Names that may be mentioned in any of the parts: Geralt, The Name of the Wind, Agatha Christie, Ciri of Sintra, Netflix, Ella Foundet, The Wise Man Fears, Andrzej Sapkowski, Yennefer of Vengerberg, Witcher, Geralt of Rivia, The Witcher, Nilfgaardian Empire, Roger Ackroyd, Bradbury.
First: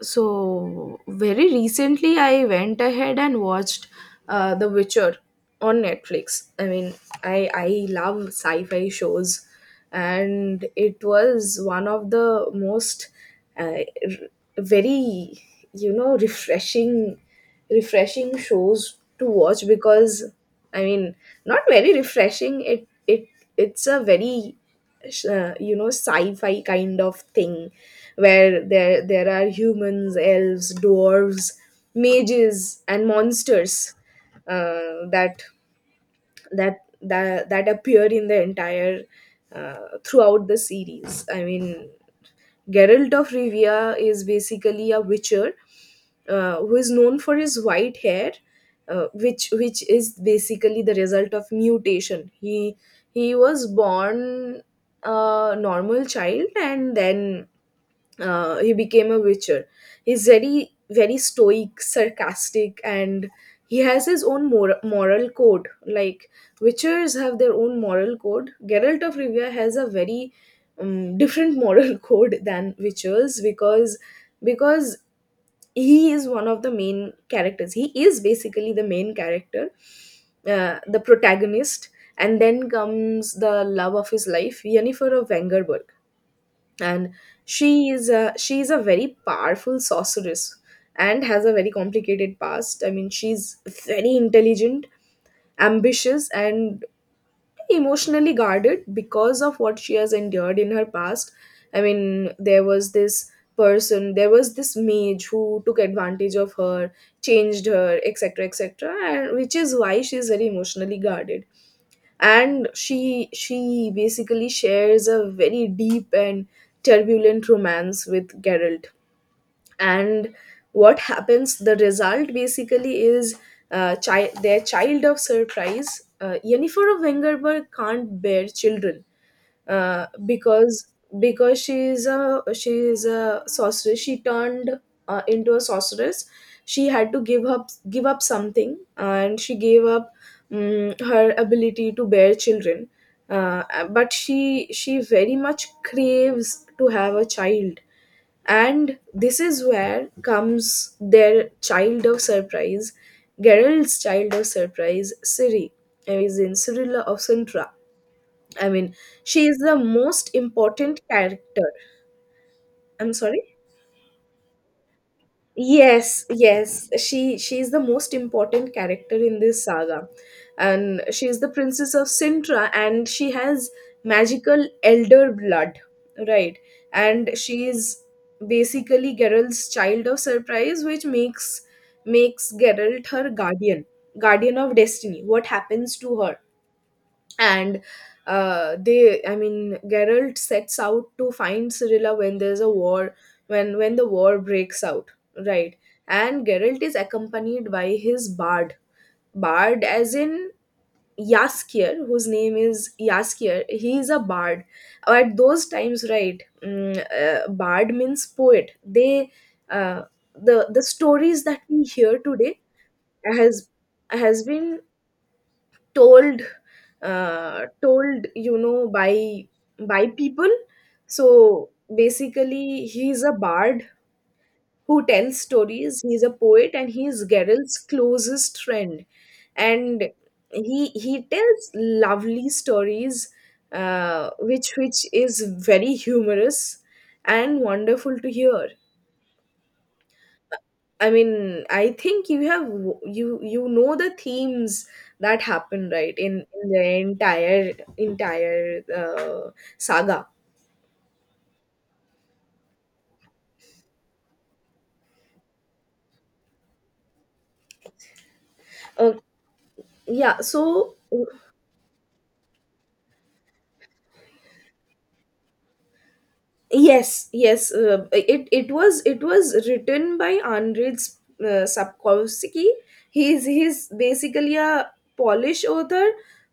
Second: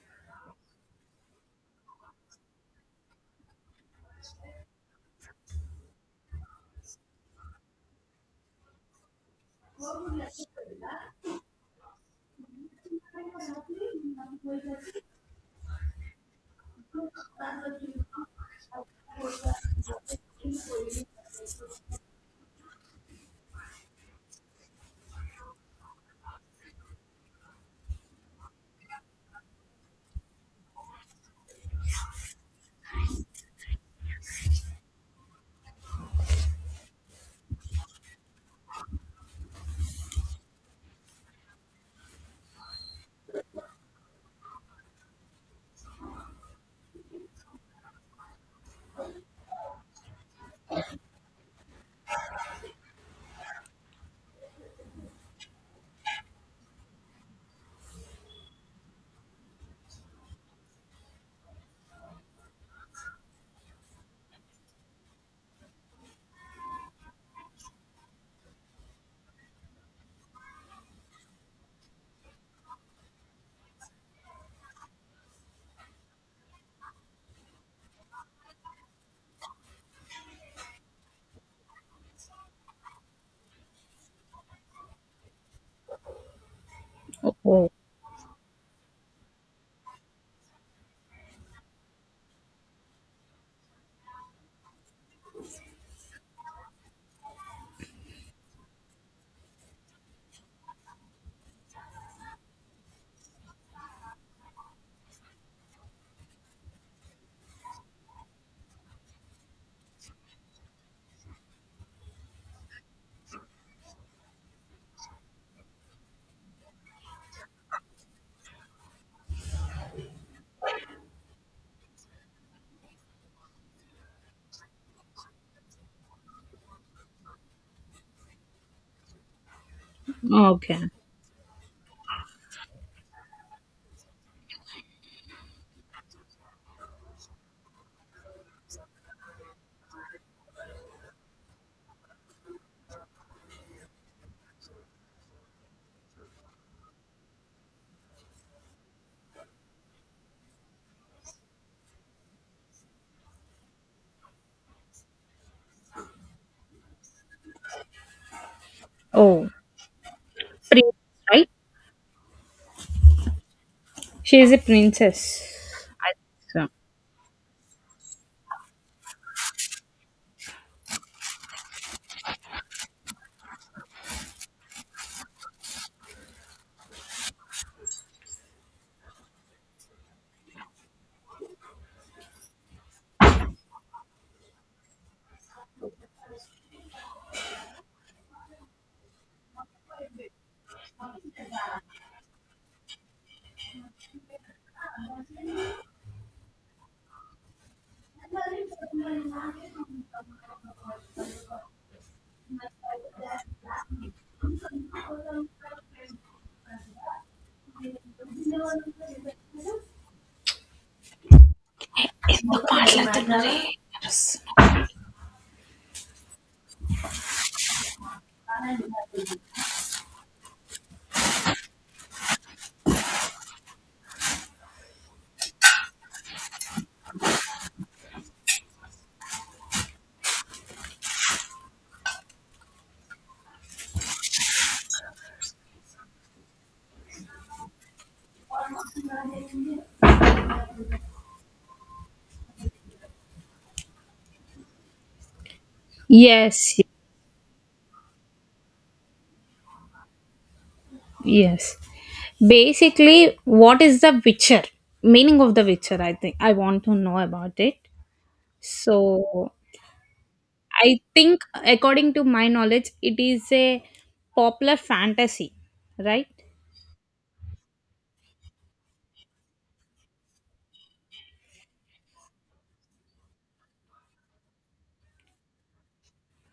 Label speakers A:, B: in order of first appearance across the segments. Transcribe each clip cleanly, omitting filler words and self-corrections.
A: So, very recently, I went ahead and watched The Witcher on Netflix. I mean, I love sci fi shows, and it was one of the most uh, r- very, you know, refreshing, refreshing shows to watch because, I mean, not very refreshing, it's a very sci-fi kind of thing where there are humans, elves, dwarves, mages and monsters uh, that that appear in the entire throughout the series. I mean, Geralt of Rivia is basically a witcher who is known for his white hair, which is basically the result of mutation. He was born a normal child and then he became a witcher. He's very, very stoic, sarcastic, and he has his own moral code. Like, witchers have their own moral code. Geralt of Rivia has a very different moral code than witchers because he is one of the main characters. He is basically the main character, the protagonist. And then comes the love of his life, Yennefer of Wengerberg. And
B: Oh,
A: she is a very powerful sorceress and has a very complicated past. I mean, she's very intelligent, ambitious and emotionally guarded because of what she has endured in her past. I mean, there was this mage who took advantage of her, changed her, etc. etc. And which is why she's very emotionally guarded. And she basically shares a very deep and turbulent romance with Geralt. And what happens? The result basically is their child of surprise. Yennefer of Wengerberg can't bear children, uh, because
B: okay.
A: because she is a sorceress. She turned into a sorceress. She had to give up something, and she gave up her ability to bear children. uh, but she very much craves to have a child. And this is where comes their child of surprise, Geralt's child of surprise, Ciri is in Cyrilla of Sintra. I mean, she
B: Oh,
A: is the most
B: princess,
A: important
B: right?
A: character. I'm sorry.
B: She is a princess. I
A: Yes,
B: think so.
A: yes. She is the most important character in this saga. And she is the princess of Sintra and she has magical elder blood, right? And she is basically Geralt's child of surprise, which makes Geralt her guardian, guardian of destiny. What happens to her? And they I mean, Geralt sets out to find Cyrilla when there's a war, when the war breaks out, right. And Geralt is accompanied by his bard, bard as in Yaskier, whose name is Yaskier, he is a bard at those times, right. Bard means poet. Uh, the stories that we hear today has has been told, told by people. So basically, he's a bard who tells stories, he's a poet and he's Geralt's closest friend. And he tells lovely stories, which is very humorous and wonderful to hear. I mean, I think you know the themes that happen, right, in
B: Yes,
A: the entire entire saga.
B: yes. Basically, what is the Witcher? Meaning of the Witcher, I think. I want to know about it.
A: Uh,
B: So,
A: yeah, so
B: I think, according to my knowledge, it is a popular fantasy, right?
A: yes, yes. It was written by Andrzej Sapkowski. He's basically a Polish author.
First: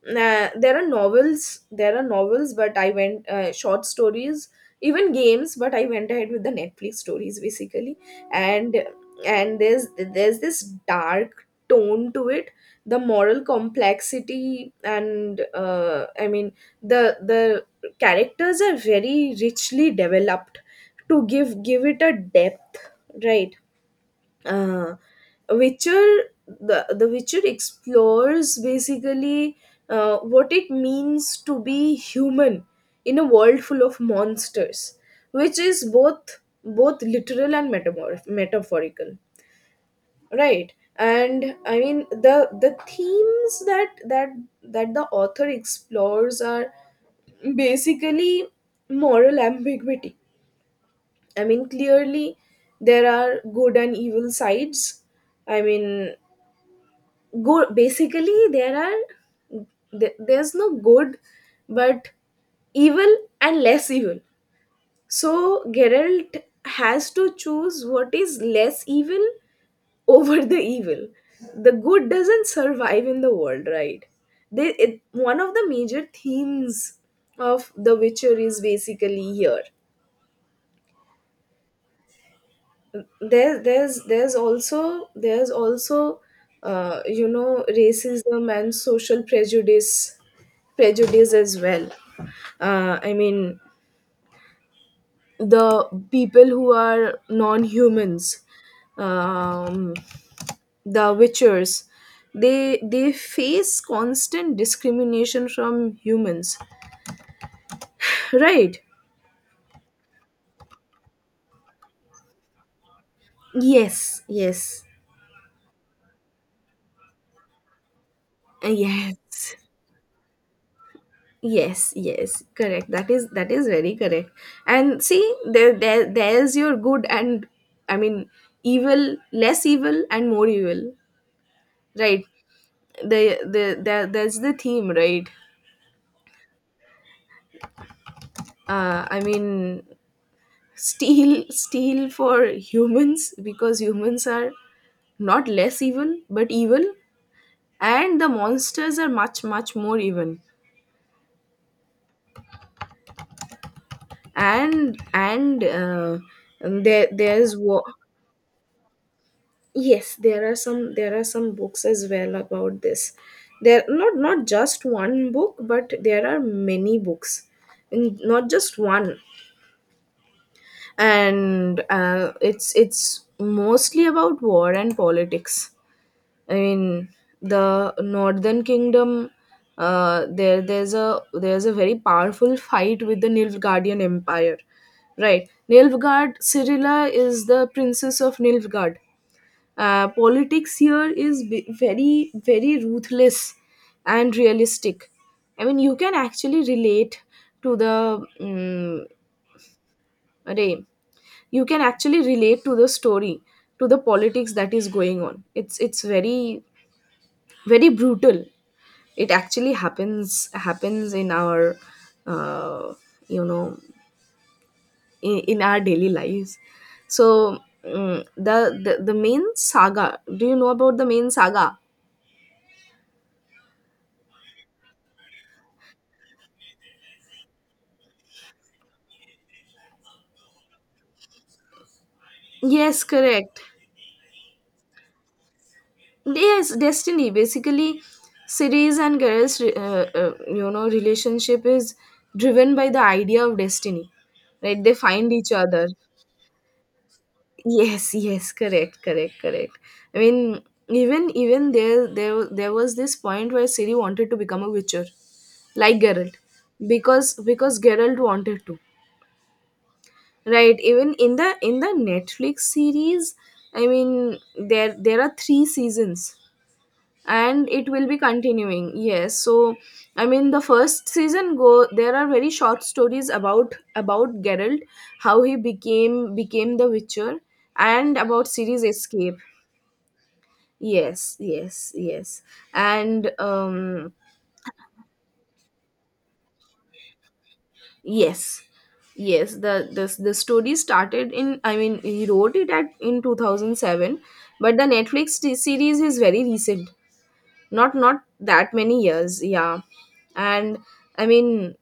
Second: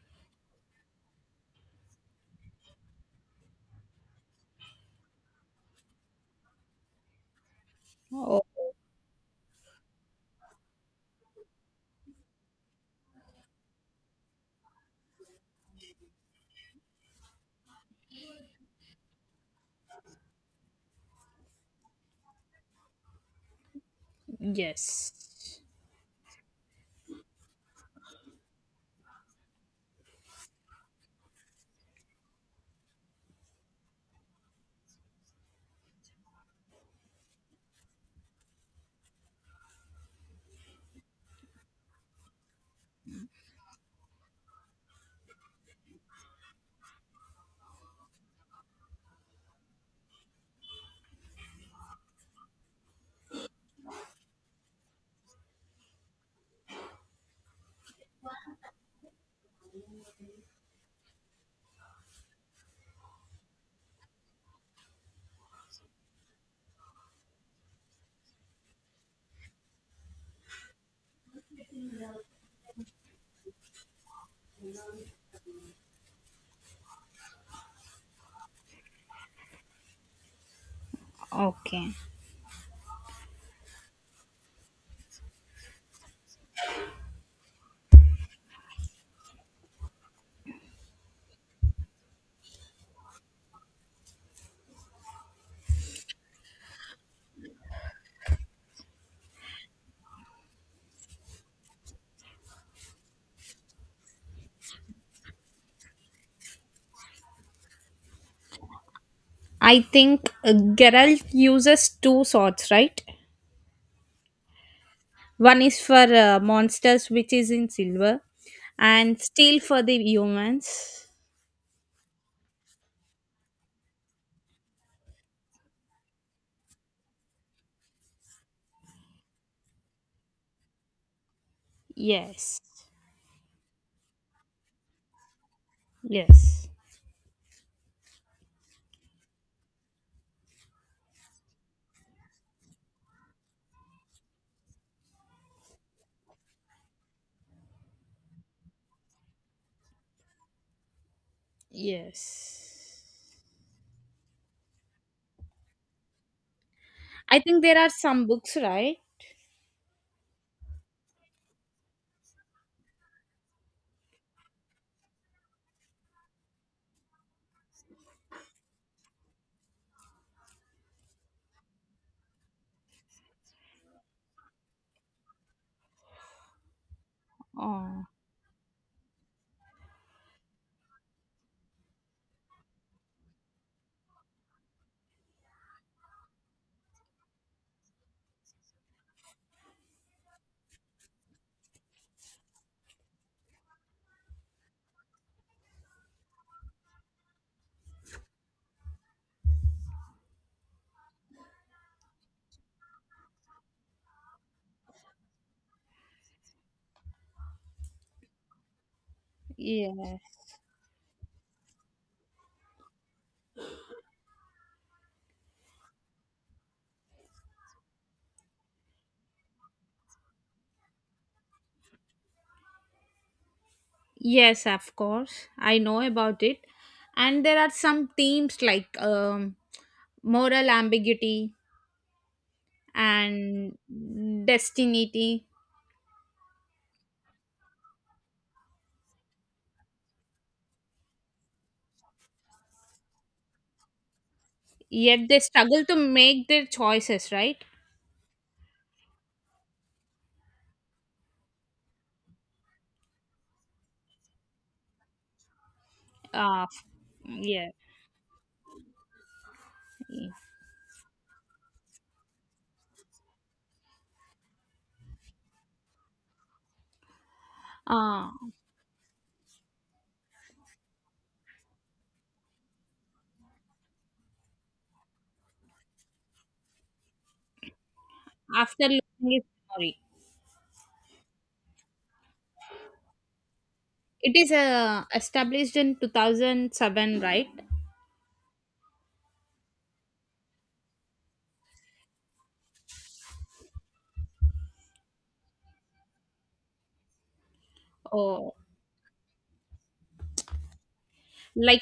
A: There are novels, but I went short stories, even games. But I went ahead with the Netflix stories basically.
B: Oh,
A: And there's this dark tone to it, the moral complexity, and I mean, the characters are very richly developed to give it a depth, right. uh,
B: yes.
A: witcher The witcher explores basically what it means to be human in a world full of monsters, which is both literal and metaphorical, right. And I mean, the themes that the author explores are basically moral ambiguity. I mean, clearly there are good and evil sides. I mean, good, basically there are there's no good but evil and less evil. So Geralt has to choose what is less evil over the evil. The good doesn't survive in the world, right? One of the major themes of The Witcher is basically here.
B: Okay.
A: There's also, racism and social prejudice as well. I mean, the people who are non-humans. Um, the witchers, they face constant discrimination from humans, right.
B: I think Geralt uses two swords, right?
A: Yes, yes.
B: One is for monsters, which is in silver, and
A: Yes,
B: steel for the humans.
A: yes, yes, correct. That is very correct. And see, there's your good, and I mean, evil, less evil and more evil, right.
B: Yes.
A: the the That's the theme, right.
B: Yes.
A: I mean, steal for humans because humans are not less evil but evil. And the monsters are much, much more even.
B: Yes.
A: And
B: I
A: there's
B: think there
A: war.
B: are some books, right?
A: Yes, there are some books as well about this. There Not just one book but there are many books. And not just one. And it's mostly about war and politics. I mean, the
B: Oh,
A: Northern Kingdom. There's a very powerful fight with the Nilfgaardian Empire, right? Nilfgaard, Cyrilla is the princess of Nilfgaard. Politics here is very, very ruthless and realistic. I mean, you can actually relate to the Ray. You can actually relate to the story, to the politics that is going on. It's very, very brutal. It actually
B: yes.
A: happens in our uh, you know in our daily lives. So the main saga, do you know about the main saga?
B: Yes, of course. I know about it. And there are some themes like moral ambiguity
A: Yes, correct.
B: and destiny.
A: Yes, destiny. Basically Ceres and Gareth's relationship is driven by the idea of destiny, right? They
B: Yet
A: find
B: they
A: each
B: struggle
A: other.
B: to make their choices, right?
A: Yes, yes, correct, correct, correct. I mean, even there there was this point where Siri wanted to become a witcher, like Geralt,
B: Uh,
A: because
B: yeah.
A: because Geralt wanted to,
B: yeah.
A: right? Even in the Netflix series, I mean, there are three seasons, and it will be
B: Ah,
A: continuing. Yes, so I mean, the first season go there are very short stories about Geralt, how he became the witcher and about
B: after
A: series
B: losing
A: escape.
B: its memory.
A: Yes, yes, yes. And
B: It is established in 2007, right?
A: yes. Yes, the this the story started in, I mean, he wrote it at in 2007, but the Netflix series is very recent. Not
B: Oh,
A: that many years, yeah. And I mean,
B: like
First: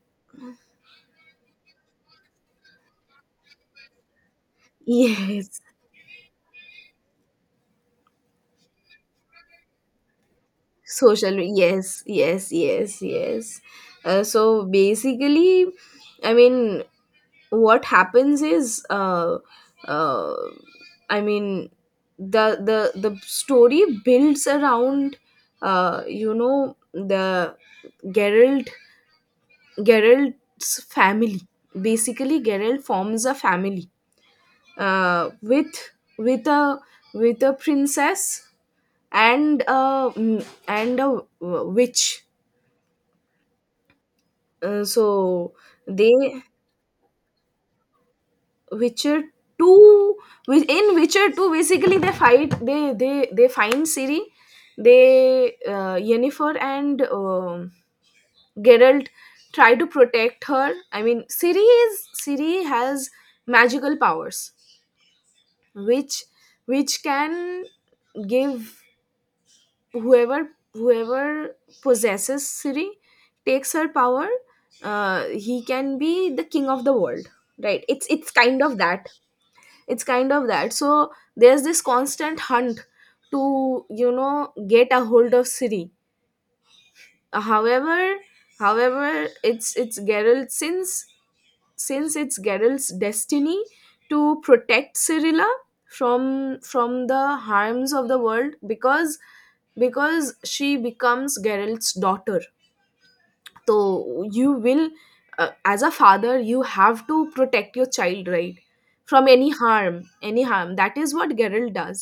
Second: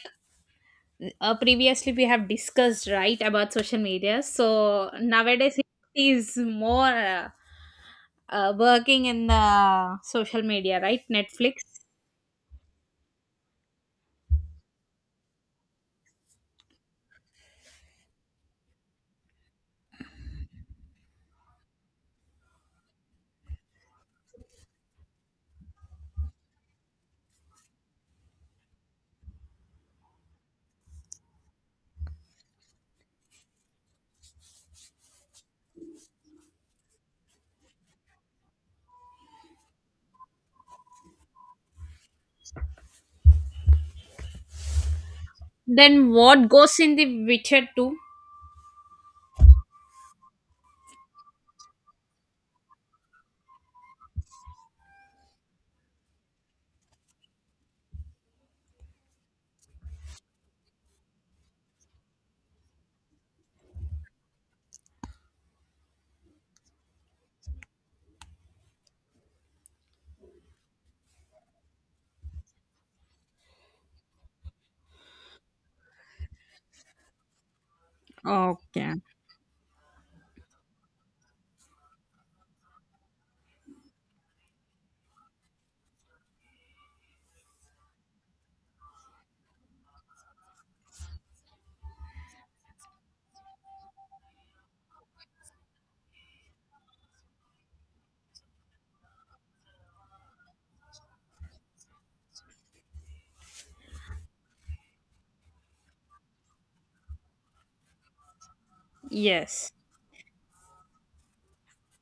B: previously we have discussed, right, about social media. So nowadays
A: yes,
B: it is more working in the social media, right?
A: social
B: Netflix.
A: yes, yes, yes, yes. So basically, I mean, what happens is uh, i mean the story builds around the geralt Geralt's family. Basically Geralt forms a family with with a with a princess and and a witch. So
B: Then
A: they
B: what goes in the Witcher 2?
A: Witcher two, with in Witcher two, basically they fight, they find Ciri, they Yennefer and Geralt try to protect her. I mean, Ciri has magical powers, which which can give whoever possesses Ciri takes her power. He can be the king of the world, right? It's kind of
B: Okay.
A: that, so there's this constant hunt to get a hold of Siri. however However, it's Geralt, since it's Geralt's destiny to protect Cyrilla from the harms of the world, because she becomes Geralt's daughter. So you will as a father, you have to protect your child, right? From any
B: Yes.
A: harm, that is what Geralt does.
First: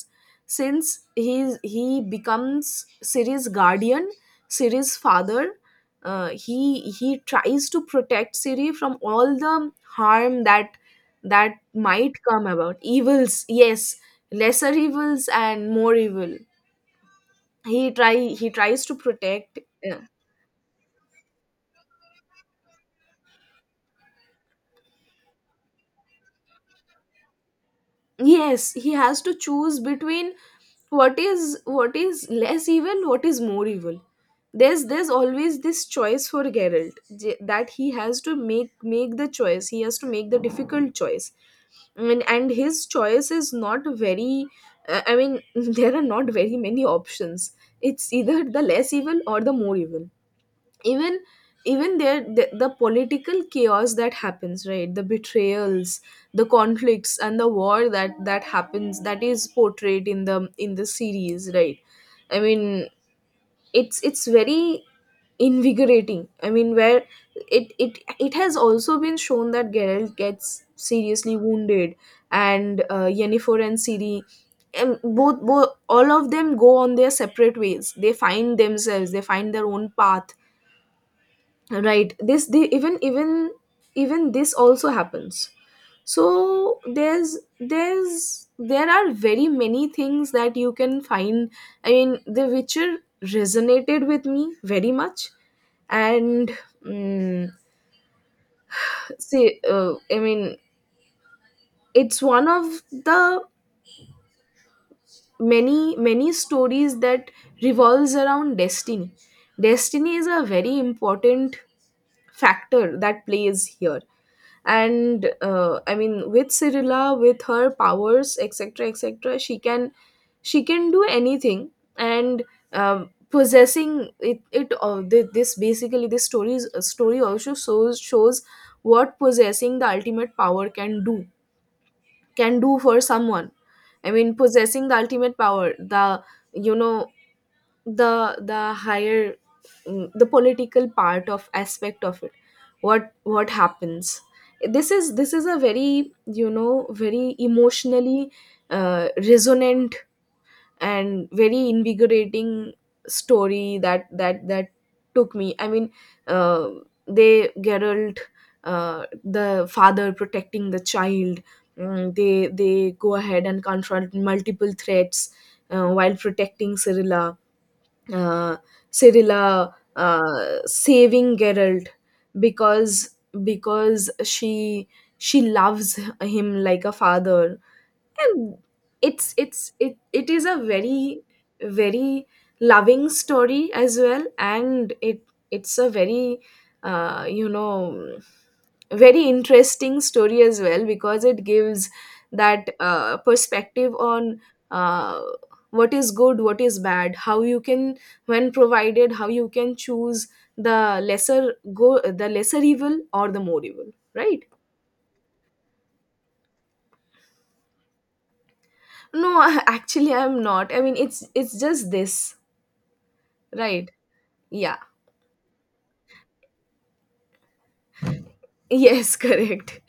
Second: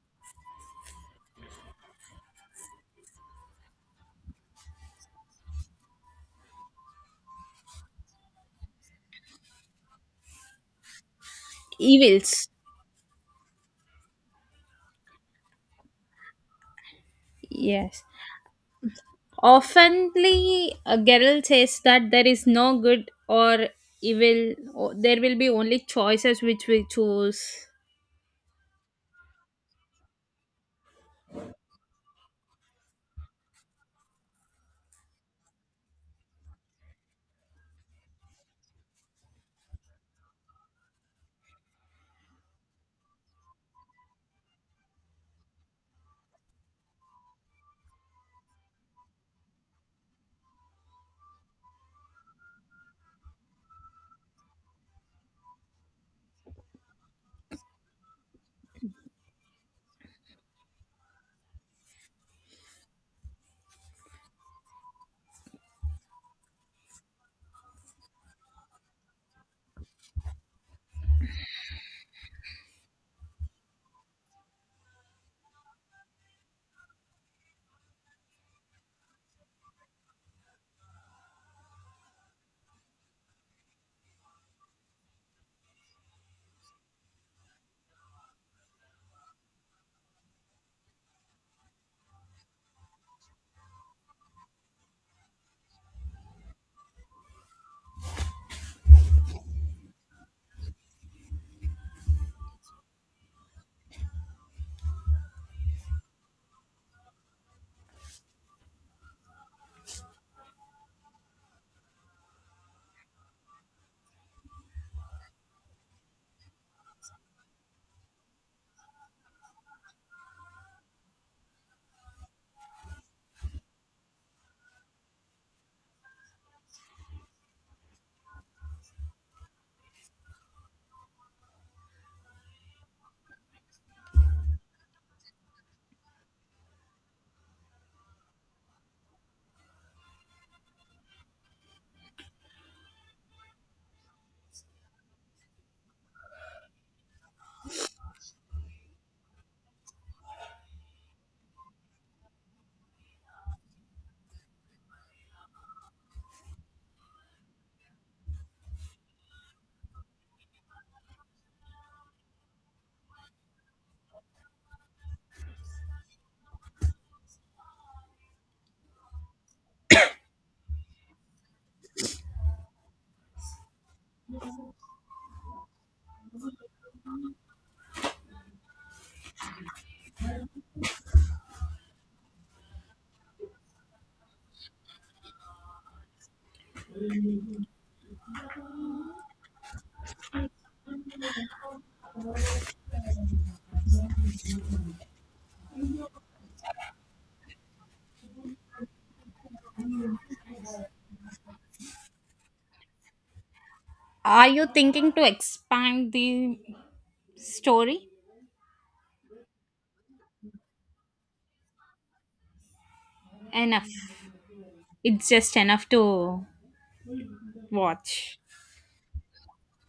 A: Since he becomes Siri's guardian, Siri's father, he tries to protect Siri from all the harm that might come
B: Evils.
A: about. Evils, yes, lesser evils and more evil. he
B: Yes.
A: try he tries to protect. Yeah.
B: Oftenly, Geralt says that there is no good or evil, there will be only choices which we choose.
A: Yes, he has to choose between what is less evil, what is more evil. There's always this choice for Geralt that he has to make the choice, he has to make the difficult choice. And his choice is not very I mean, there are not very many options. It's either the less evil or the more evil. Even even the political chaos that happens, right, the betrayals, the conflicts and the war that happens, that is portrayed in the series, right. I mean, it's very invigorating. I mean, where it has also been shown that Geralt gets seriously wounded. And Yennefer and Ciri, both both all of them go on their separate ways, they find themselves, they find their own path, right. this they even even even This also happens. So there are very many things that you can find. I mean, the witcher resonated with me very much. And mm, say I mean, it's one of the many stories that revolves around destiny. Destiny is a very important factor that plays here. And I mean, with Cyrilla, with her powers, etc. etc., she can do anything. And possessing it it thi- this basically, this story's story also shows what possessing the ultimate power can do for someone. I mean, possessing the ultimate power, the you know the higher, the political part of aspect of it. What happens, this is a very very emotionally resonant and very invigorating story that took me. I mean, uh, they Geralt, the father, protecting the child. They go ahead and confront multiple threats while protecting Cyrilla, uh, Cyrilla saving Geralt, because because she loves him like a father. And it is a very, very loving story as well. And it's a very you know, very interesting story as well because it gives that perspective on uh, what is good, what is bad, how you can, when provided, how you can choose the lesser evil or the more evil, right?
B: Are you thinking to expand the story?
A: No, actually, I'm not, I mean, it's just this.
B: Enough.
A: Right. Yeah.
B: It's just enough to watch.
A: Yes, correct.